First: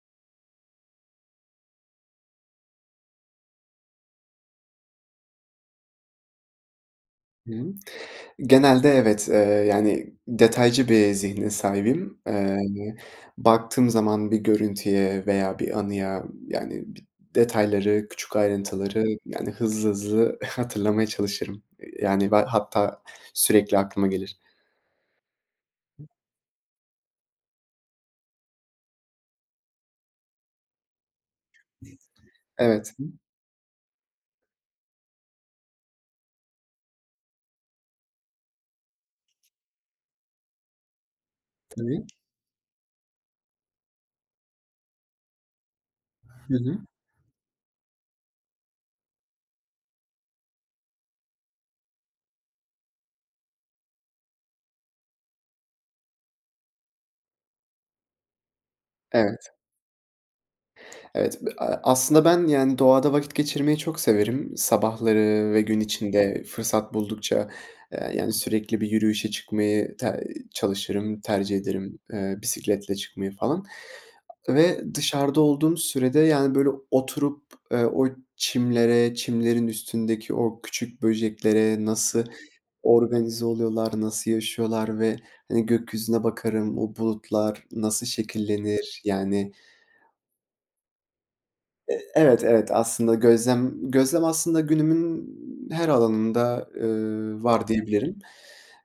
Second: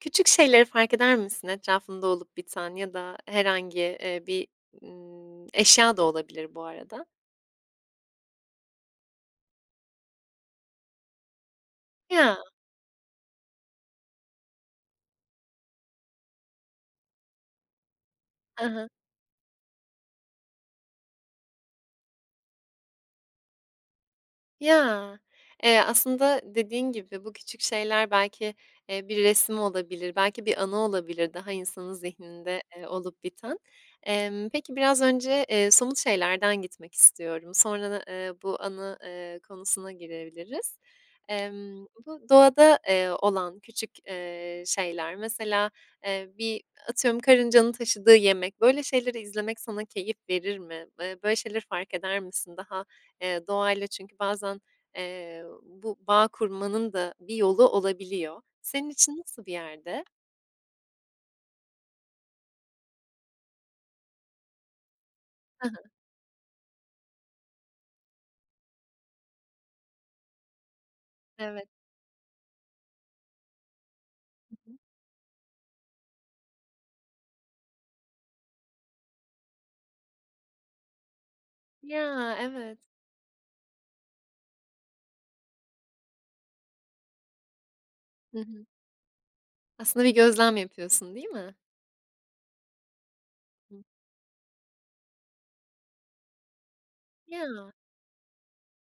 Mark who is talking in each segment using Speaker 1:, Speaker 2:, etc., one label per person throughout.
Speaker 1: Küçük şeyleri fark eder misin etrafında olup biten? Ya da herhangi, eee, bir, ımm, eşya da olabilir bu arada.
Speaker 2: Hı hı. Genelde evet, eee, yani, detaycı bir zihne sahibim. Eee,
Speaker 1: Ya!
Speaker 2: hani, baktığım zaman bir görüntüye veya bir anıya, yani, bi detayları, küçük
Speaker 1: I hı.
Speaker 2: ayrıntıları, yani, hızlı hızlı hatırlamaya çalışırım. Eee, yani, be hatta sürekli aklıma gelir.
Speaker 1: Ya! Eee, aslında dediğin gibi, bu küçük şeyler belki, eee, bir resim olabilir. Belki bir anı olabilir daha insanın zihninde, eee,
Speaker 2: Evet,
Speaker 1: olup biten. Emm, peki, biraz önce, eee, somut şeylerden gitmek istiyorum. Sonra da, ııı, bu anı, ııı, konusuna girebiliriz. Emm,
Speaker 2: Tabii.
Speaker 1: bu doğada, eee, olan küçük, eee, şeyler, mesela, eee,
Speaker 2: Hı
Speaker 1: bir
Speaker 2: hı.
Speaker 1: atıyorum karıncanın taşıdığı yemek, böyle şeyleri izlemek sana keyif verir mi? Iıı, böyle şeyleri fark eder misin? Daha, eee, doğayla çünkü bazen, eee, bu bağ kurmanın da bir yolu olabiliyor. Senin için nasıl bir
Speaker 2: Evet.
Speaker 1: yerde?
Speaker 2: Evet, a aslında ben, yani, doğada vakit geçirmeyi çok severim. Sabahları ve
Speaker 1: Hı
Speaker 2: gün
Speaker 1: hı.
Speaker 2: içinde fırsat buldukça, eee, yani, sürekli bir yürüyüşe çıkmayı ter çalışırım, tercih
Speaker 1: Evet.
Speaker 2: ederim, eee, bisikletle çıkmayı falan.
Speaker 1: Hı hı.
Speaker 2: Ve dışarıda olduğum sürede, yani, böyle, oturup, eee, o çimlere, çimlerin üstündeki o küçük böceklere nasıl
Speaker 1: Ya! Evet.
Speaker 2: organize oluyorlar, nasıl yaşıyorlar ve, hani, gökyüzüne bakarım, o bulutlar nasıl
Speaker 1: Hı hı.
Speaker 2: şekillenir. Yani
Speaker 1: Aslında bir gözlem yapıyorsun, değil mi?
Speaker 2: Eee, evet, evet. Aslında
Speaker 1: [unintelligible]
Speaker 2: gözlem gözlem aslında günümün her alanında, ııı, var
Speaker 1: Ya!
Speaker 2: diyebilirim.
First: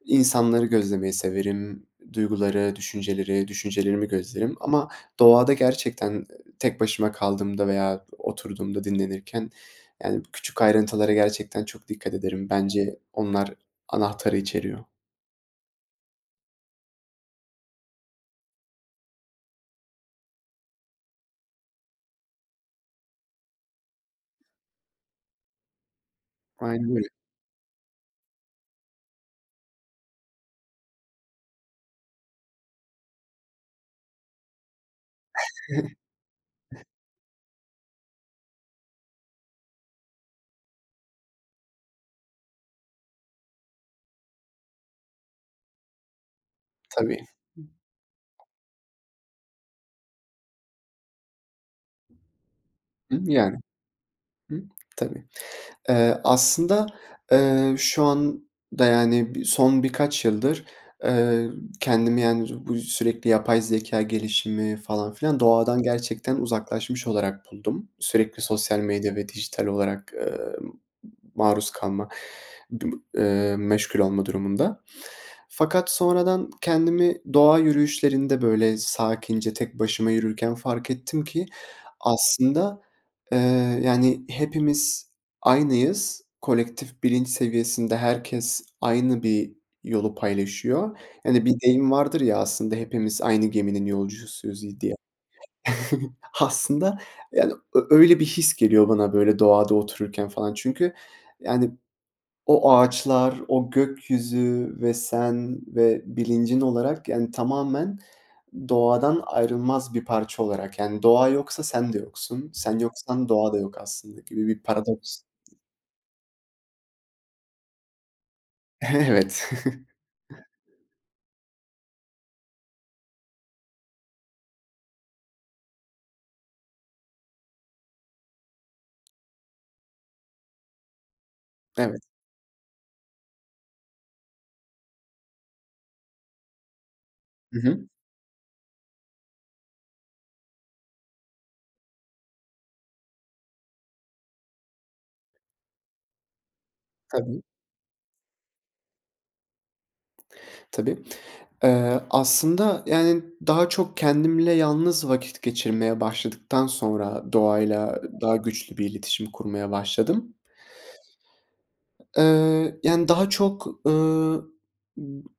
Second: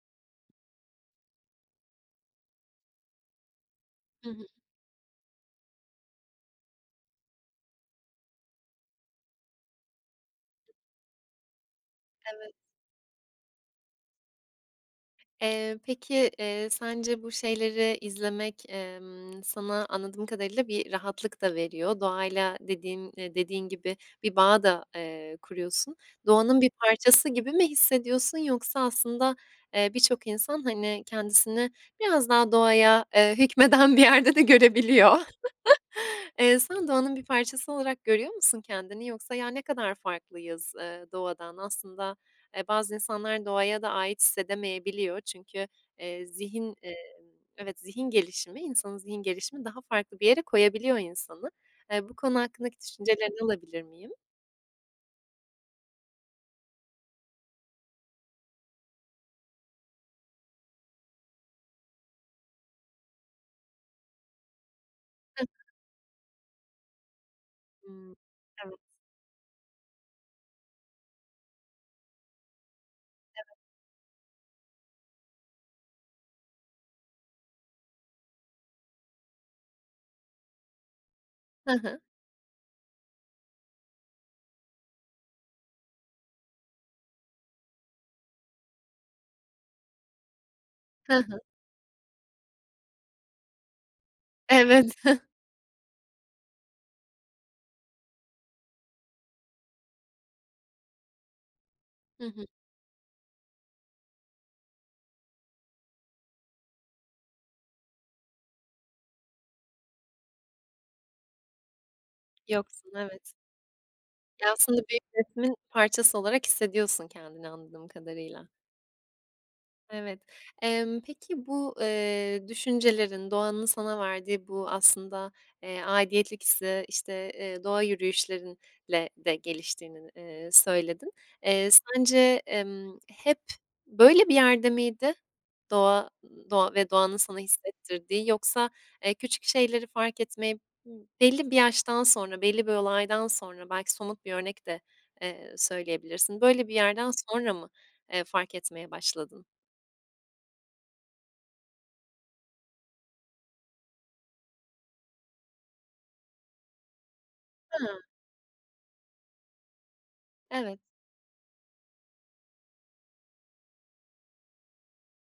Speaker 2: İnsanları gözlemeyi severim, duyguları, düşünceleri, düşüncelerimi
Speaker 1: Hı hı.
Speaker 2: gözlerim. Ama doğada gerçekten tek başıma kaldığımda veya oturduğumda dinlenirken, yani, küçük ayrıntılara gerçekten çok dikkat ederim.
Speaker 1: Evet.
Speaker 2: Bence onlar anahtarı içeriyor.
Speaker 1: Eee, peki, eee, sence bu şeyleri izlemek, emm, sana anladığım kadarıyla bir rahatlık da veriyor. Doğayla dediğin eee, dediğin gibi, bir bağ da, eee, kuruyorsun. Doğanın bir
Speaker 2: Aynen öyle.
Speaker 1: parçası gibi mi hissediyorsun yoksa aslında, eee, birçok insan, hani, kendisini biraz daha doğaya, eee, hükmeden bir yerde de görebiliyor. Eee, sen doğanın bir parçası olarak görüyor musun kendini yoksa, ya, ne kadar farklıyız, eee, doğadan Aslında, eee, bazı insanlar doğaya da ait hissedemeyebiliyor çünkü, eee, zihin, emm
Speaker 2: Tabii.
Speaker 1: evet zihin
Speaker 2: [unintelligible]
Speaker 1: gelişimi insanın zihin gelişimi daha farklı bir yere koyabiliyor insanı. Eee, bu konu hakkındaki
Speaker 2: Hımm,
Speaker 1: düşüncelerini
Speaker 2: yani.
Speaker 1: alabilir miyim?
Speaker 2: Hımm, tabii. Eee, aslında, eee, şu anda, yani, bi son birkaç yıldır, eee, kendimi, yani, bu sürekli yapay zekâ gelişimi falan filan,
Speaker 1: Hı hı.
Speaker 2: doğadan gerçekten uzaklaşmış olarak buldum.
Speaker 1: Hımm,
Speaker 2: Sürekli
Speaker 1: evet.
Speaker 2: sosyal medya ve dijital olarak, emm, maruz kalma,
Speaker 1: Evet.
Speaker 2: eee, meşgul olma durumunda. Fakat sonradan kendimi doğa yürüyüşlerinde, böyle, sakince tek başıma yürürken fark ettim ki,
Speaker 1: Hı hı.
Speaker 2: aslında, eee, yani, hepimiz aynıyız. Kolektif bilinç seviyesinde herkes aynı bir yolu paylaşıyor.
Speaker 1: Hı hı.
Speaker 2: Yani, bir deyim vardır ya, aslında: "Hepimiz aynı geminin yolcusuyuz." iii, diye.
Speaker 1: Evet.
Speaker 2: Aslında, yani, ö öyle bir his geliyor bana, böyle, doğada otururken falan. Çünkü, yani,
Speaker 1: Hı hı.
Speaker 2: o ağaçlar, o gökyüzü ve sen ve bilincin olarak, yani, tamamen doğadan ayrılmaz bir parça olarak yani "Doğa yoksa sen de yoksun. Sen
Speaker 1: Yoksun,
Speaker 2: yoksan
Speaker 1: evet.
Speaker 2: doğa da yok aslında." gibi
Speaker 1: Ya,
Speaker 2: bir
Speaker 1: aslında büyük
Speaker 2: paradoks.
Speaker 1: resmin parçası olarak hissediyorsun kendini, anladığım kadarıyla.
Speaker 2: Evet.
Speaker 1: Evet. Emm, peki, bu, eee, düşüncelerin doğanın sana verdiği bu aslında, eee, aidiyetlik hissi, işte, ııı, doğa yürüyüşlerinle de geliştiğini, eee, söyledin. Eee,
Speaker 2: Evet.
Speaker 1: sence, emm, hep böyle bir yerde miydi doğa ııı, doğa ve doğanın sana
Speaker 2: Hı hı.
Speaker 1: hissettirdiği yoksa, eee, küçük şeyleri fark etmeyi belli bir yaştan sonra, belli bir olaydan sonra belki somut bir örnek de, eee, söyleyebilirsin. Böyle bir yerden
Speaker 2: Tabii.
Speaker 1: sonra mı, eee, fark etmeye başladın?
Speaker 2: Tabii. Iıı, aslında, yani, daha çok kendimle yalnız vakit geçirmeye başladıktan sonra doğayla
Speaker 1: Hıı.
Speaker 2: daha güçlü bir iletişim kurmaya başladım.
Speaker 1: Evet.
Speaker 2: Eee, yani, daha çok, ııı,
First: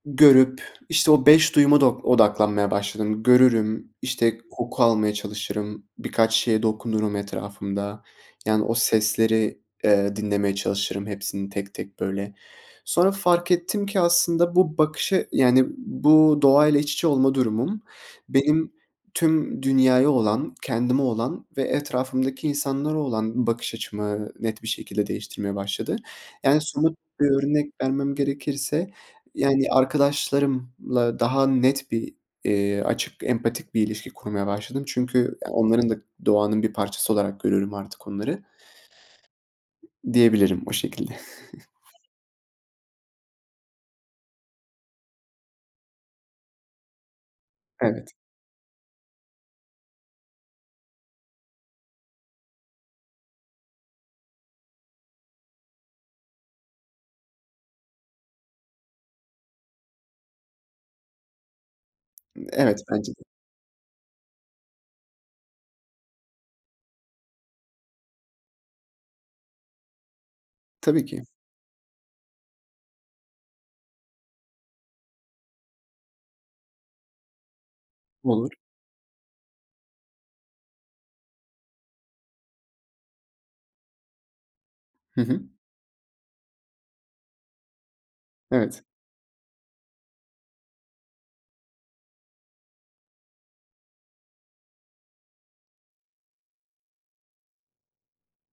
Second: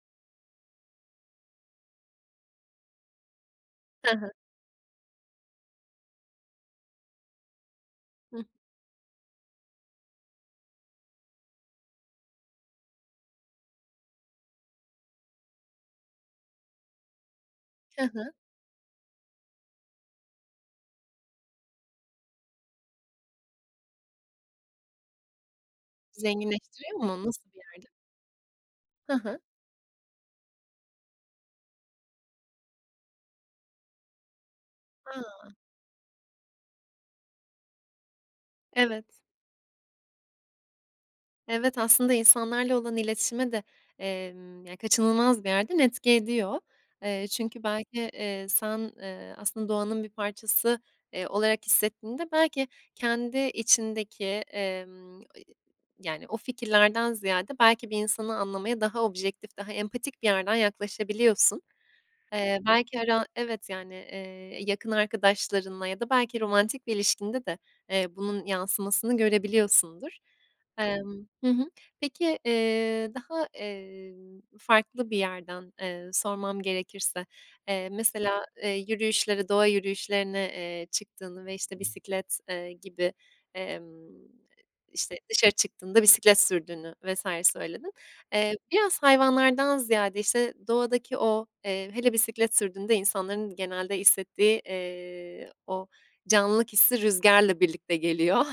Speaker 2: görüp, işte, o 5 duyuma do odaklanmaya başladım. Görürüm,
Speaker 1: Hı hı.
Speaker 2: işte, koku almaya çalışırım, birkaç şeye dokunurum etrafımda.
Speaker 1: Hıh.
Speaker 2: Yani, o sesleri, eee, dinlemeye çalışırım hepsini tek tek, böyle. Sonra fark ettim ki aslında bu bakışı yani, bu doğa ile iç içe olma durumum,
Speaker 1: Hı hı.
Speaker 2: benim tüm dünyaya olan, kendime olan ve etrafımdaki insanlara olan bakış açımı net bir şekilde değiştirmeye başladı. Yani,
Speaker 1: Zenginleştiriyor
Speaker 2: somut
Speaker 1: mu,
Speaker 2: bir
Speaker 1: nasıl bir
Speaker 2: örnek
Speaker 1: yerdi?
Speaker 2: vermem gerekirse,
Speaker 1: Hı hı.
Speaker 2: yani, arkadaşlarımla daha net bir, iii, açık, empatik bir ilişki kurmaya başladım. Çünkü ya,
Speaker 1: Hıı.
Speaker 2: onların da doğanın bir parçası olarak görüyorum artık onları.
Speaker 1: Evet.
Speaker 2: Diyebilirim, o şekilde.
Speaker 1: Evet, aslında insanlarla olan iletişime de, emm, ya, kaçınılmaz bir yerden etki ediyor. Eee, çünkü belki,
Speaker 2: Evet.
Speaker 1: eee, sen, eee, aslında doğanın bir parçası, eee, olarak hissettiğinde belki kendi içindeki, emm, i yani, o fikirlerden ziyade belki bir insanı anlamaya daha objektif, daha empatik bir yerden yaklaşabiliyorsun. Eee,
Speaker 2: Evet,
Speaker 1: belki
Speaker 2: bence de.
Speaker 1: ara evet, yani, eee, yakın arkadaşlarınla ya da belki romantik bir ilişkinde de, eee, bunun yansımasını görebiliyorsundur.
Speaker 2: Tabii ki.
Speaker 1: Emm. Hı hı. Peki, eee, daha, eee, farklı bir yerden, eee, sormam gerekirse, eee, mesela,
Speaker 2: Olur.
Speaker 1: eee, yürüyüşlere, doğa yürüyüşlerine, eee, çıktığını ve, işte, bisiklet, eee, gibi, emm, işte,
Speaker 2: Hı hı.
Speaker 1: dışarı çıktığında bisiklet sürdüğünü vs. söyledin. Eee,
Speaker 2: Evet.
Speaker 1: biraz hayvanlardan ziyade, işte, doğadaki o, eee, hele bisiklet sürdüğünde insanların genelde hissettiği, eee, o canlılık hissi rüzgarla birlikte geliyor.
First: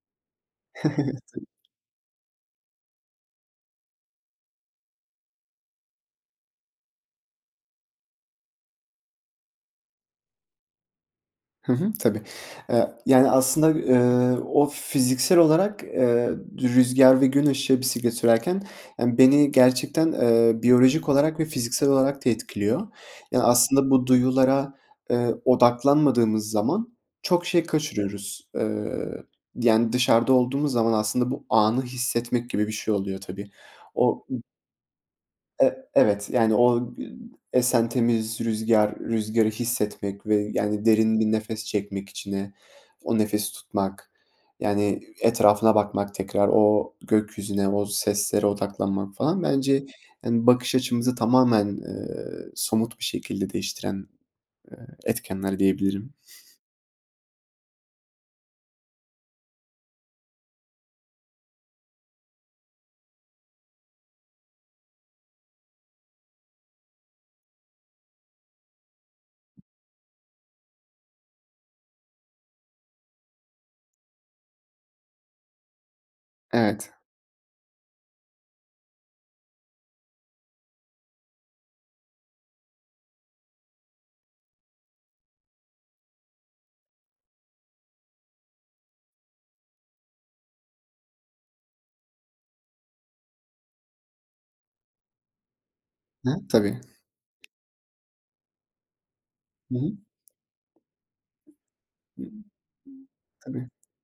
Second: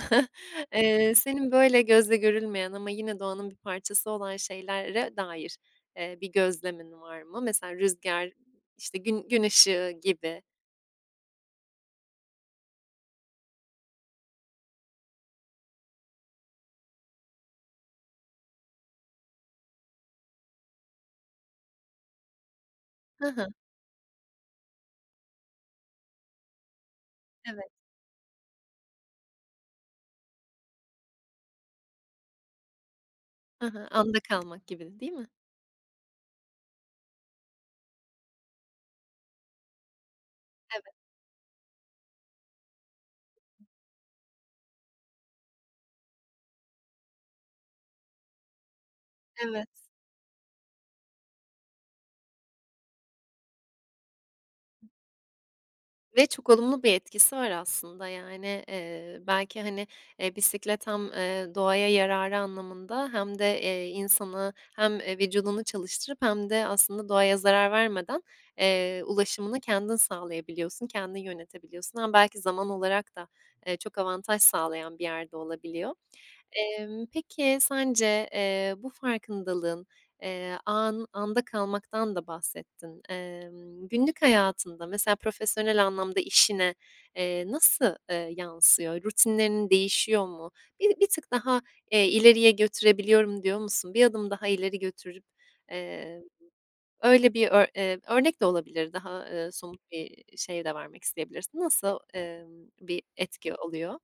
Speaker 1: Eee,
Speaker 2: Tabii ki.
Speaker 1: senin böyle gözle görülmeyen ama yine doğanın bir parçası olan şeylere dair, eee, bir gözlemin var mı? Mesela rüzgar, işte, gün gün ışığı gibi.
Speaker 2: Hı hı, tabii. Eee, yani, aslında, ııı, o fiziksel olarak, eee, rüzgâr ve gün ışığı bisiklet sürerken, yani, beni gerçekten, ııı, biyolojik olarak ve fiziksel olarak da etkiliyor.
Speaker 1: Hı
Speaker 2: Yani,
Speaker 1: hı.
Speaker 2: aslında bu duyulara, ııı, odaklanmadığımız zaman çok şey
Speaker 1: Evet.
Speaker 2: kaçırıyoruz. Iıı, yani, dışarıda olduğumuz zaman aslında bu anı hissetmek gibi bir şey oluyor, tabii.
Speaker 1: Hı hı. Anda
Speaker 2: O [unintelligible]
Speaker 1: kalmak gibi, değil mi?
Speaker 2: E evet. Yani, o gü esen temiz rüzgâr, rüzgârı hissetmek ve, yani,
Speaker 1: Evet.
Speaker 2: derin bir nefes çekmek içine, o nefesi tutmak, yani, etrafına bakmak, tekrar o gökyüzüne, o seslere odaklanmak falan
Speaker 1: Evet.
Speaker 2: bence, yani, bakış açımızı tamamen, ııı, somut bir şekilde değiştiren, eee, etkenler diyebilirim.
Speaker 1: Ve çok olumlu bir etkisi var aslında, yani. Iıı, belki, hani, eee, bisiklet hem, aaa, doğaya yararı anlamında hem de, eee, insanı hem, eee, vücudunu çalıştırıp hem de aslında doğaya zarar vermeden, eee, ulaşımını kendin sağlayabiliyorsun, kendin yönetebiliyorsun. Hem belki zaman olarak da, eee, çok avantaj sağlayan bir yerde olabiliyor.
Speaker 2: Evet.
Speaker 1: Emm, peki, sence, eee, bu farkındalığın, eee, an anda kalmaktan da bahsettin. Emm, günlük hayatında, mesela, profesyonel anlamda işine, eee, nasıl, ııı, yansıyor? Rutinlerin değişiyor mu? Bi bir tık daha, eee, ileriye götürebiliyorum, diyor musun? Bir adım daha ileri götürüp, eee,
Speaker 2: Hı, tabii.
Speaker 1: öyle bir ö eee, örnek de olabilir daha, ııı,
Speaker 2: Hı
Speaker 1: somut
Speaker 2: hı.
Speaker 1: bir şey de vermek isteyebilirsin. Nasıl, ımm, bir etki
Speaker 2: Tabii.
Speaker 1: oluyor?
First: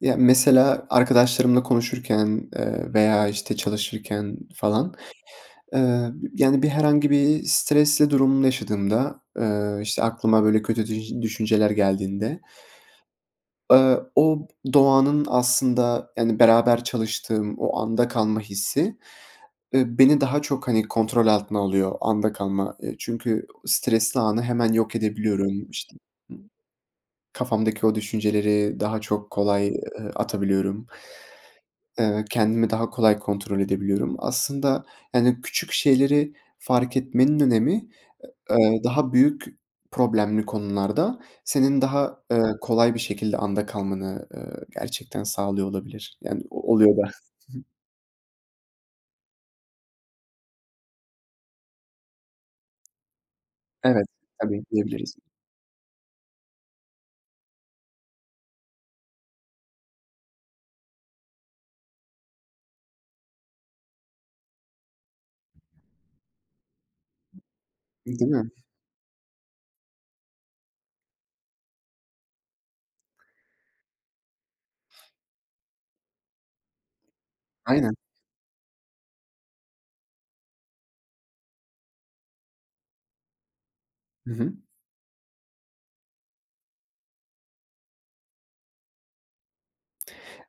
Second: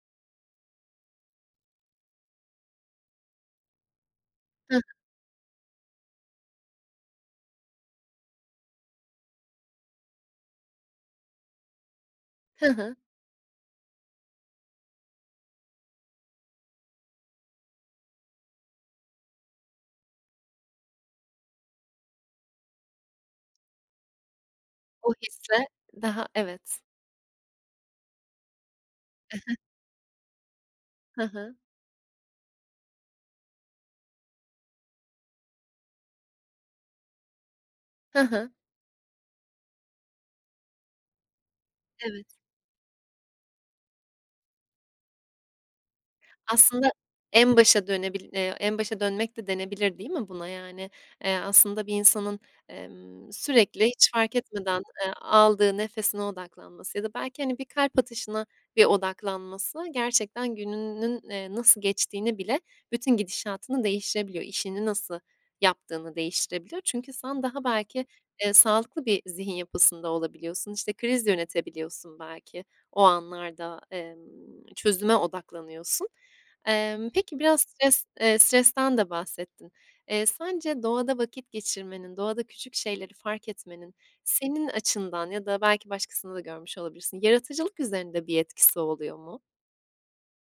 Speaker 2: Ya, mesela arkadaşlarımla konuşurken, ııı, veya, işte, çalışırken falan, ııı, yani, bir herhangi bir stresli durum yaşadığımda, ııı, işte, aklıma böyle kötü düj düşünceler geldiğinde,
Speaker 1: Hı hı.
Speaker 2: ııı, o b doğanın aslında, yani, beraber çalıştığım o anda kalma hissi, ııı, beni daha çok, hani, kontrol altına alıyor, anda kalma. Eee, çünkü stresli anı hemen yok
Speaker 1: O hisse
Speaker 2: edebiliyorum. İşte,
Speaker 1: daha
Speaker 2: ımm,
Speaker 1: Evet.
Speaker 2: kafamdaki o düşünceleri daha çok
Speaker 1: I hı.
Speaker 2: kolay, ııı, atabiliyorum.
Speaker 1: Hı hı.
Speaker 2: Eee, ve kendimi daha kolay kontrol edebiliyorum. Aslında, yani, küçük şeyleri fark etmenin önemi
Speaker 1: Hı hı.
Speaker 2: ı ııı, daha büyük problemli konularda senin daha,
Speaker 1: Evet.
Speaker 2: ııı, kolay bir şekilde anda kalmanı, ııı, gerçekten sağlıyor olabilir. Yani, o
Speaker 1: Aslında
Speaker 2: oluyor da.
Speaker 1: en başa dönebil eee, en başa dönmek de denebilir, değil mi buna, yani? Eee, aslında bir insanın, emm, sürekli
Speaker 2: Evet,
Speaker 1: hiç fark
Speaker 2: tabii,
Speaker 1: etmeden, eee,
Speaker 2: diyebiliriz.
Speaker 1: aldığı nefesine odaklanması ya da belki, hani, bir kalp atışına bir odaklanması gerçekten gününün, eee, nasıl geçtiğini bile bütün gidişatını değiştirebiliyor. İşini nasıl yaptığını değiştirebiliyor. Çünkü sen daha belki,
Speaker 2: Değil mi?
Speaker 1: eee, sağlıklı bir zihin yapısında olabiliyorsun. İşte, kriz yönetebiliyorsun belki o anlarda, emm, çözüme odaklanıyorsun. Emm, peki, biraz
Speaker 2: Aynen.
Speaker 1: stres eee, stresten de bahsettin. Eee, sence doğada vakit geçirmenin, doğada küçük şeyleri fark etmenin
Speaker 2: Hı hı.
Speaker 1: senin açından ya da belki başkasını da görmüş olabilirsin. Yaratıcılık üzerinde bir etkisi oluyor mu?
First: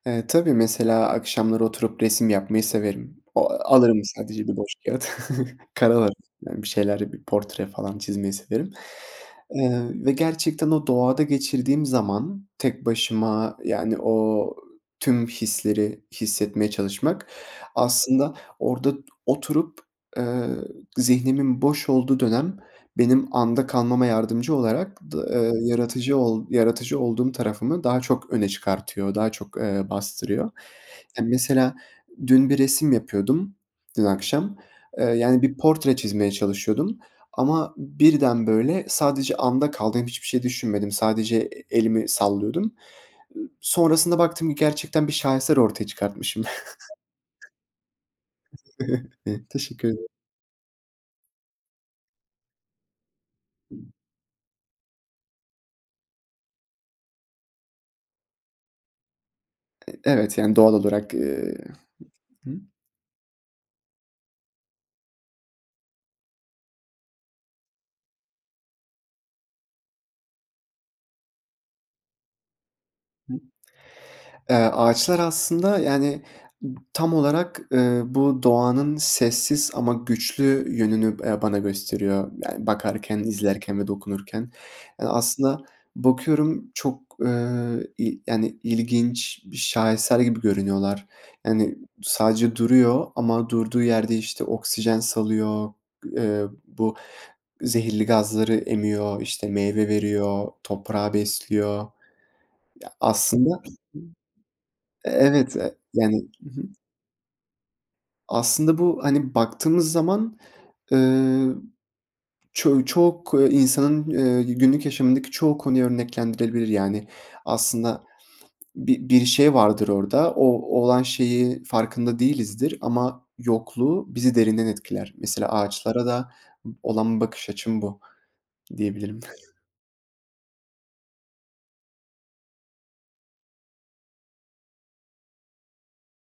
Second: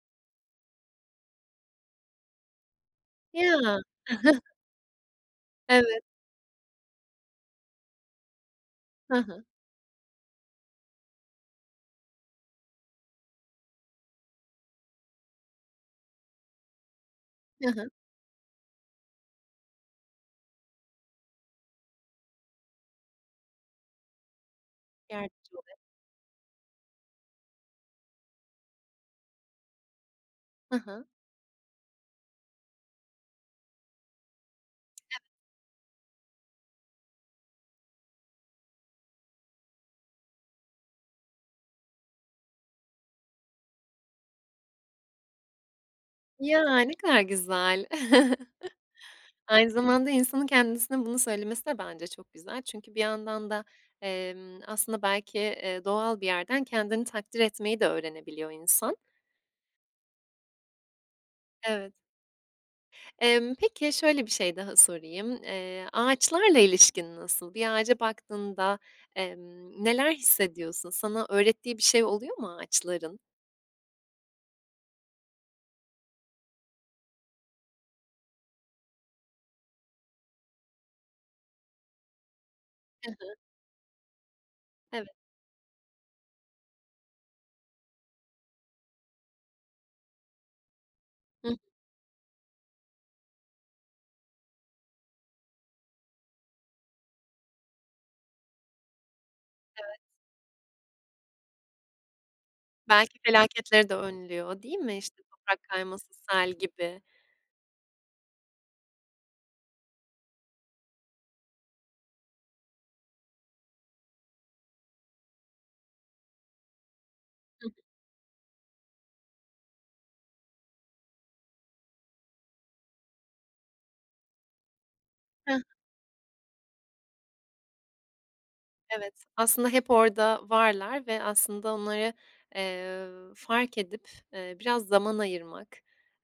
Speaker 2: Eee, tabii, mesela, akşamları oturup resim yapmayı severim. O
Speaker 1: Ya!
Speaker 2: alırım sadece bir boş kâğıt,
Speaker 1: Evet.
Speaker 2: karalarım, yani, bir şeyler, bir portre falan çizmeyi severim.
Speaker 1: Hı hı.
Speaker 2: Eee, ve gerçekten o doğada geçirdiğim zaman tek başıma, yani, o tüm hisleri hissetmeye çalışmak,
Speaker 1: Hı hı.
Speaker 2: aslında, orada oturup, eee, zihnimin boş olduğu dönem benim anda kalmama yardımcı olarak d
Speaker 1: Yardımcı
Speaker 2: eee,
Speaker 1: [unintelligible]
Speaker 2: yaratıcı ol yaratıcı olduğum tarafımı daha çok öne çıkartıyor, daha çok, ııı, bastırıyor.
Speaker 1: Hı hı.
Speaker 2: Ya, mesela, dün bir resim yapıyordum, dün akşam, ııı,
Speaker 1: [unintelligible]
Speaker 2: yani, bir portre çizmeye çalışıyordum ama birden, böyle, sadece anda kaldım, hem hiçbir şey düşünmedim. Sadece e elimi sallıyordum. Iıı, sonrasında baktım ki gerçekten bir şaheser ortaya çıkartmışım.
Speaker 1: Ya! Ne kadar güzel. Aynı
Speaker 2: Teşekkür ederim.
Speaker 1: zamanda insanın kendisine bunu söylemesi de, bence, çok güzel. Çünkü bir yandan da, emm, aslında, belki, eee, doğal bir yerden kendini takdir etmeyi de öğrenebiliyor insan.
Speaker 2: E evet, yani doğal olarak, ııı.
Speaker 1: Evet. Emm, peki, şöyle bir şey daha sorayım. Eee, ağaçlarla ilişkin nasıl? Bir ağaca baktığında, emm, neler hissediyorsun? Sana öğrettiği bir şey oluyor mu ağaçların?
Speaker 2: Eee, ağaçlar aslında, yani, tam olarak, ııı, bu doğanın sessiz ama güçlü yönünü b eee, bana gösteriyor, yani
Speaker 1: Hı
Speaker 2: bakarken,
Speaker 1: hı.
Speaker 2: izlerken ve dokunurken. Eee,
Speaker 1: Evet.
Speaker 2: aslında bakıyorum çok, ııı, y yani, ı ilginç bir şaheser gibi görünüyorlar.
Speaker 1: Hıh.
Speaker 2: Yani, sadece duruyor ama durduğu yerde, işte, oksijen salıyor, eee, bu zehirli gazları emiyor, işte, meyve
Speaker 1: Evet.
Speaker 2: veriyor, toprağı besliyor. Ya,
Speaker 1: Belki
Speaker 2: aslında
Speaker 1: felaketleri de önlüyor, değil mi? İşte
Speaker 2: evet,
Speaker 1: toprak
Speaker 2: e
Speaker 1: kayması
Speaker 2: yani, ı
Speaker 1: sel
Speaker 2: hı.
Speaker 1: gibi.
Speaker 2: Aslında bu, hani baktığımız zaman, ııı, çoğu çok insanın i günlük yaşamındaki çoğu konuyu örneklendirilebilir. Yani, aslında bir bir şey vardır orada, o olan şeyi farkında değilizdir ama yokluğu bizi derinden etkiler. Mesela ağaçlara da b olan bakış açım bu
Speaker 1: Evet,
Speaker 2: diyebilirim.
Speaker 1: aslında, hep orada varlar ve aslında onları, eee, fark edip, eee, biraz zaman ayırmak.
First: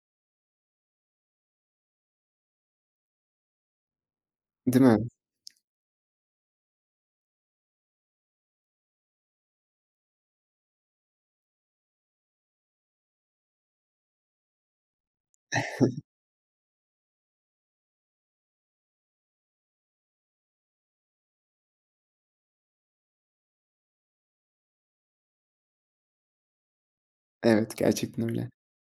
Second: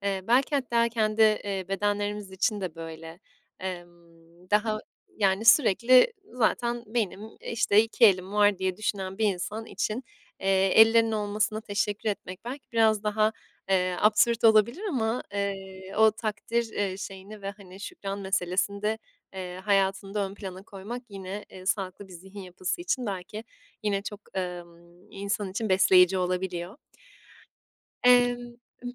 Speaker 1: Eee, belki hatta kendi, eee, bedenlerimiz için de böyle. Emm, daha
Speaker 2: Değil mi?
Speaker 1: yani sürekli zaten benim, işte, "2 elim var." diye düşünen bir insan için, eee, ellerinin olmasına teşekkür etmek belki biraz daha, eee, absürt olabilir ama, eee, o takdir, eee, şeyini ve, hani, şükran meselesini de, eee, hayatında ön plana koymak yine, eee, sağlıklı bir zihin yapısı için belki yine çok, ımm, insan için besleyici olabiliyor.
Speaker 2: Evet, gerçekten
Speaker 1: Emm,
Speaker 2: öyle.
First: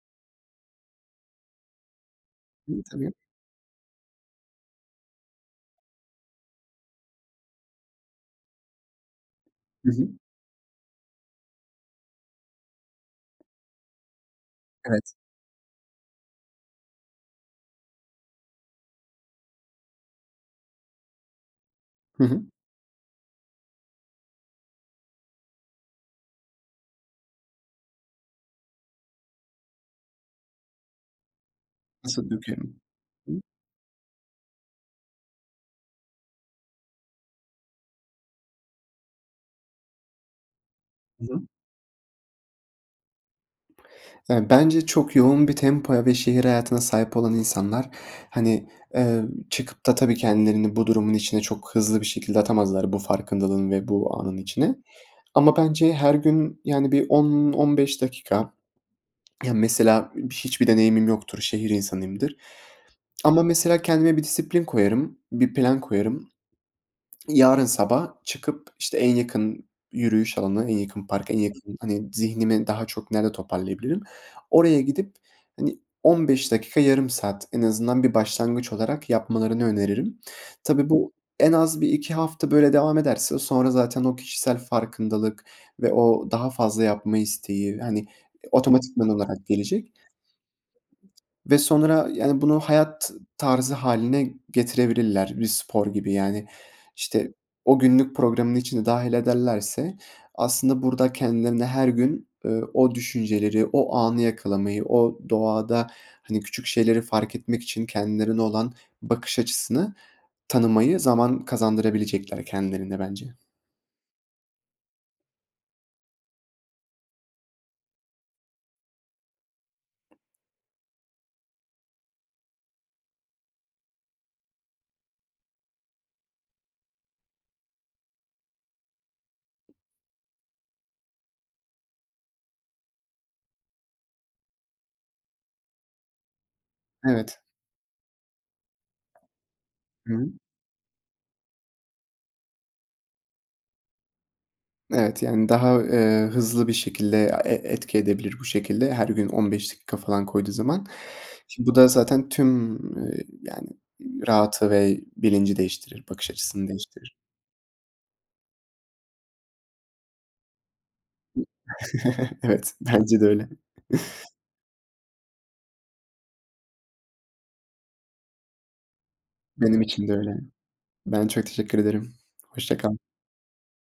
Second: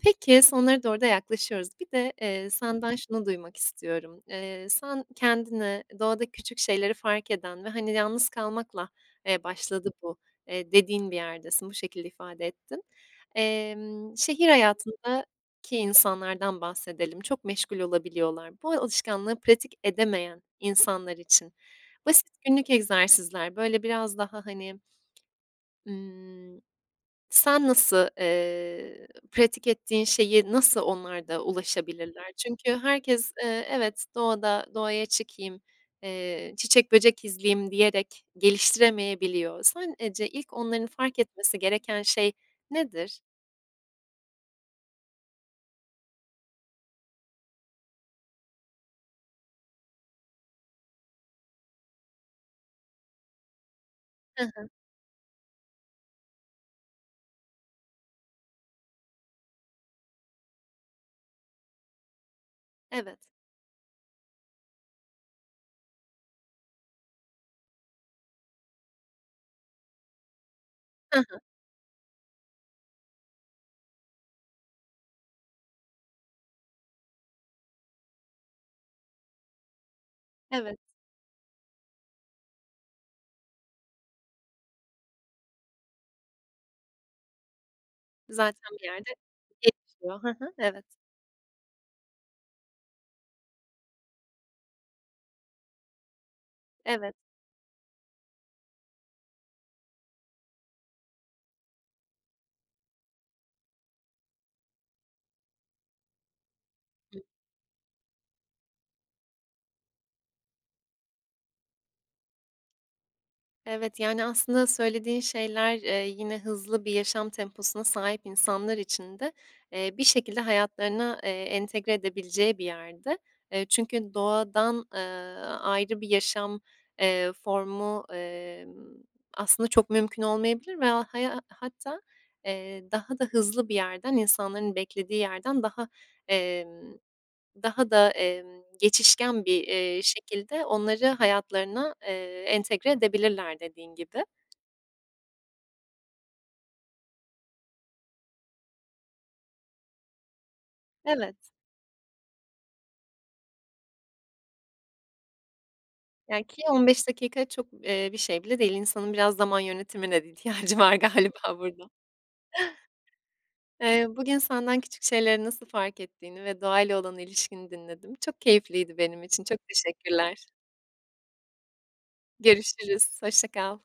Speaker 1: peki, sonlara doğru da yaklaşıyoruz. Bir de, eee,
Speaker 2: Hıı,
Speaker 1: senden
Speaker 2: tabii.
Speaker 1: şunu duymak istiyorum. Eee, sen kendini doğada küçük şeyleri fark eden ve hani, yalnız kalmakla, eee,
Speaker 2: Hı
Speaker 1: başladı
Speaker 2: hı.
Speaker 1: bu, eee, dediğin bir yerdesin, bu şekilde ifade ettin. Emm, şehir
Speaker 2: Evet.
Speaker 1: hayatındaki insanlardan bahsedelim, çok meşgul olabiliyorlar. Bu alışkanlığı pratik edemeyen insanlar için
Speaker 2: Hı
Speaker 1: basit
Speaker 2: hı.
Speaker 1: günlük egzersizler, böyle, biraz daha hani ımm, sen nasıl, eee, pratik ettiğin şeyi nasıl onlar da ulaşabilirler?
Speaker 2: Nasıl
Speaker 1: Çünkü
Speaker 2: dökerim?
Speaker 1: herkes,
Speaker 2: [unintelligible]
Speaker 1: ııı, evet, "Doğada doğaya çıkayım, eee, çiçek, böcek izleyeyim." diyerek geliştiremeyebiliyor. Sen eee, ce ilk onların fark
Speaker 2: Hı hı.
Speaker 1: etmesi gereken şey nedir?
Speaker 2: Ya, bence çok yoğun bir tempoya ve şehir hayatına sahip olan insanlar, hani, eee, çıkıp da tabii kendilerini bu durumun içine çok hızlı bir şekilde atamazlar bu farkındalığın ve bu anın
Speaker 1: Hı hı.
Speaker 2: içine. Ama bence her gün, yani, bir 10-15 dakika Ya, mesela hiçbir deneyimim yoktur, şehir insanıyımdır
Speaker 1: Evet.
Speaker 2: ama mesela kendime bir disiplin koyarım, bir plan koyarım. Yarın sabah çıkıp, işte, en yakın yürüyüş alanı, en yakın
Speaker 1: Hı
Speaker 2: park,
Speaker 1: hı.
Speaker 2: en yakın Hani, zihnimi daha çok nerede toparlayabilirim? Oraya gidip, hani, 15 dakika, yarım saat en azından bir başlangıç olarak yapmalarını öneririm.
Speaker 1: Evet.
Speaker 2: Tabii bu en az 1-2 hafta böyle devam ederse sonra zaten o kişisel farkındalık ve o daha fazla yapma isteği, hani,
Speaker 1: Zaten bir
Speaker 2: otomatikman
Speaker 1: yerde
Speaker 2: olarak gelecek.
Speaker 1: gelişiyor. Hı hı, evet.
Speaker 2: Ve sonra, yani, bunu hayat tarzı hâline getirebilirler, bir spor gibi. Yani,
Speaker 1: Evet.
Speaker 2: işte, o günlük programın içine dâhil ederlerse aslında burada kendilerine her gün, ııı, o düşünceleri, o anı yakalamayı, o doğada, hani, küçük şeyleri fark etmek için kendilerine olan bakış açısını tanımayı zaman kazandırabilecekler kendilerine bence.
Speaker 1: Evet, yani, aslında söylediğin şeyler, eee, yine hızlı bir yaşam temposuna sahip insanlar için de, eee, bir şekilde hayatlarına, eee, entegre edebileceği bir yerde. Eee, çünkü doğadan, ııı, ayrı bir yaşam, eee, formu, emm, aslında çok mümkün olmayabilir veya haya hatta, eee, daha da hızlı bir yerden, insanların beklediği yerden daha, emm,
Speaker 2: Evet.
Speaker 1: daha da, emm, geçişken bir, eee,
Speaker 2: Hı hı.
Speaker 1: şekilde onları hayatlarına, eee, entegre edebilirler dediğin gibi.
Speaker 2: Evet, yani, daha, eee, hızlı bir şekilde a e etki edebilir bu şekilde, her gün 15 dakika falan koyduğu zaman.
Speaker 1: Evet.
Speaker 2: Şi bu da zaten tüm, y yani, rahatı ve bilinci değiştirir, bakış
Speaker 1: Ya, ki
Speaker 2: açısını
Speaker 1: 15
Speaker 2: değiştirir.
Speaker 1: dakika çok, eee, bir şey bile değil. İnsanın biraz zaman yönetimine de ihtiyacı var galiba burada.
Speaker 2: Evet, bence de öyle.
Speaker 1: Eee, bugün senden küçük şeyleri nasıl fark ettiğini ve doğayla olan ilişkini dinledim. Çok keyifliydi benim için. Çok
Speaker 2: Benim için de öyle.
Speaker 1: teşekkürler.
Speaker 2: Ben çok teşekkür ederim. Hoşça kal.
Speaker 1: Görüşürüz, hoşça kal.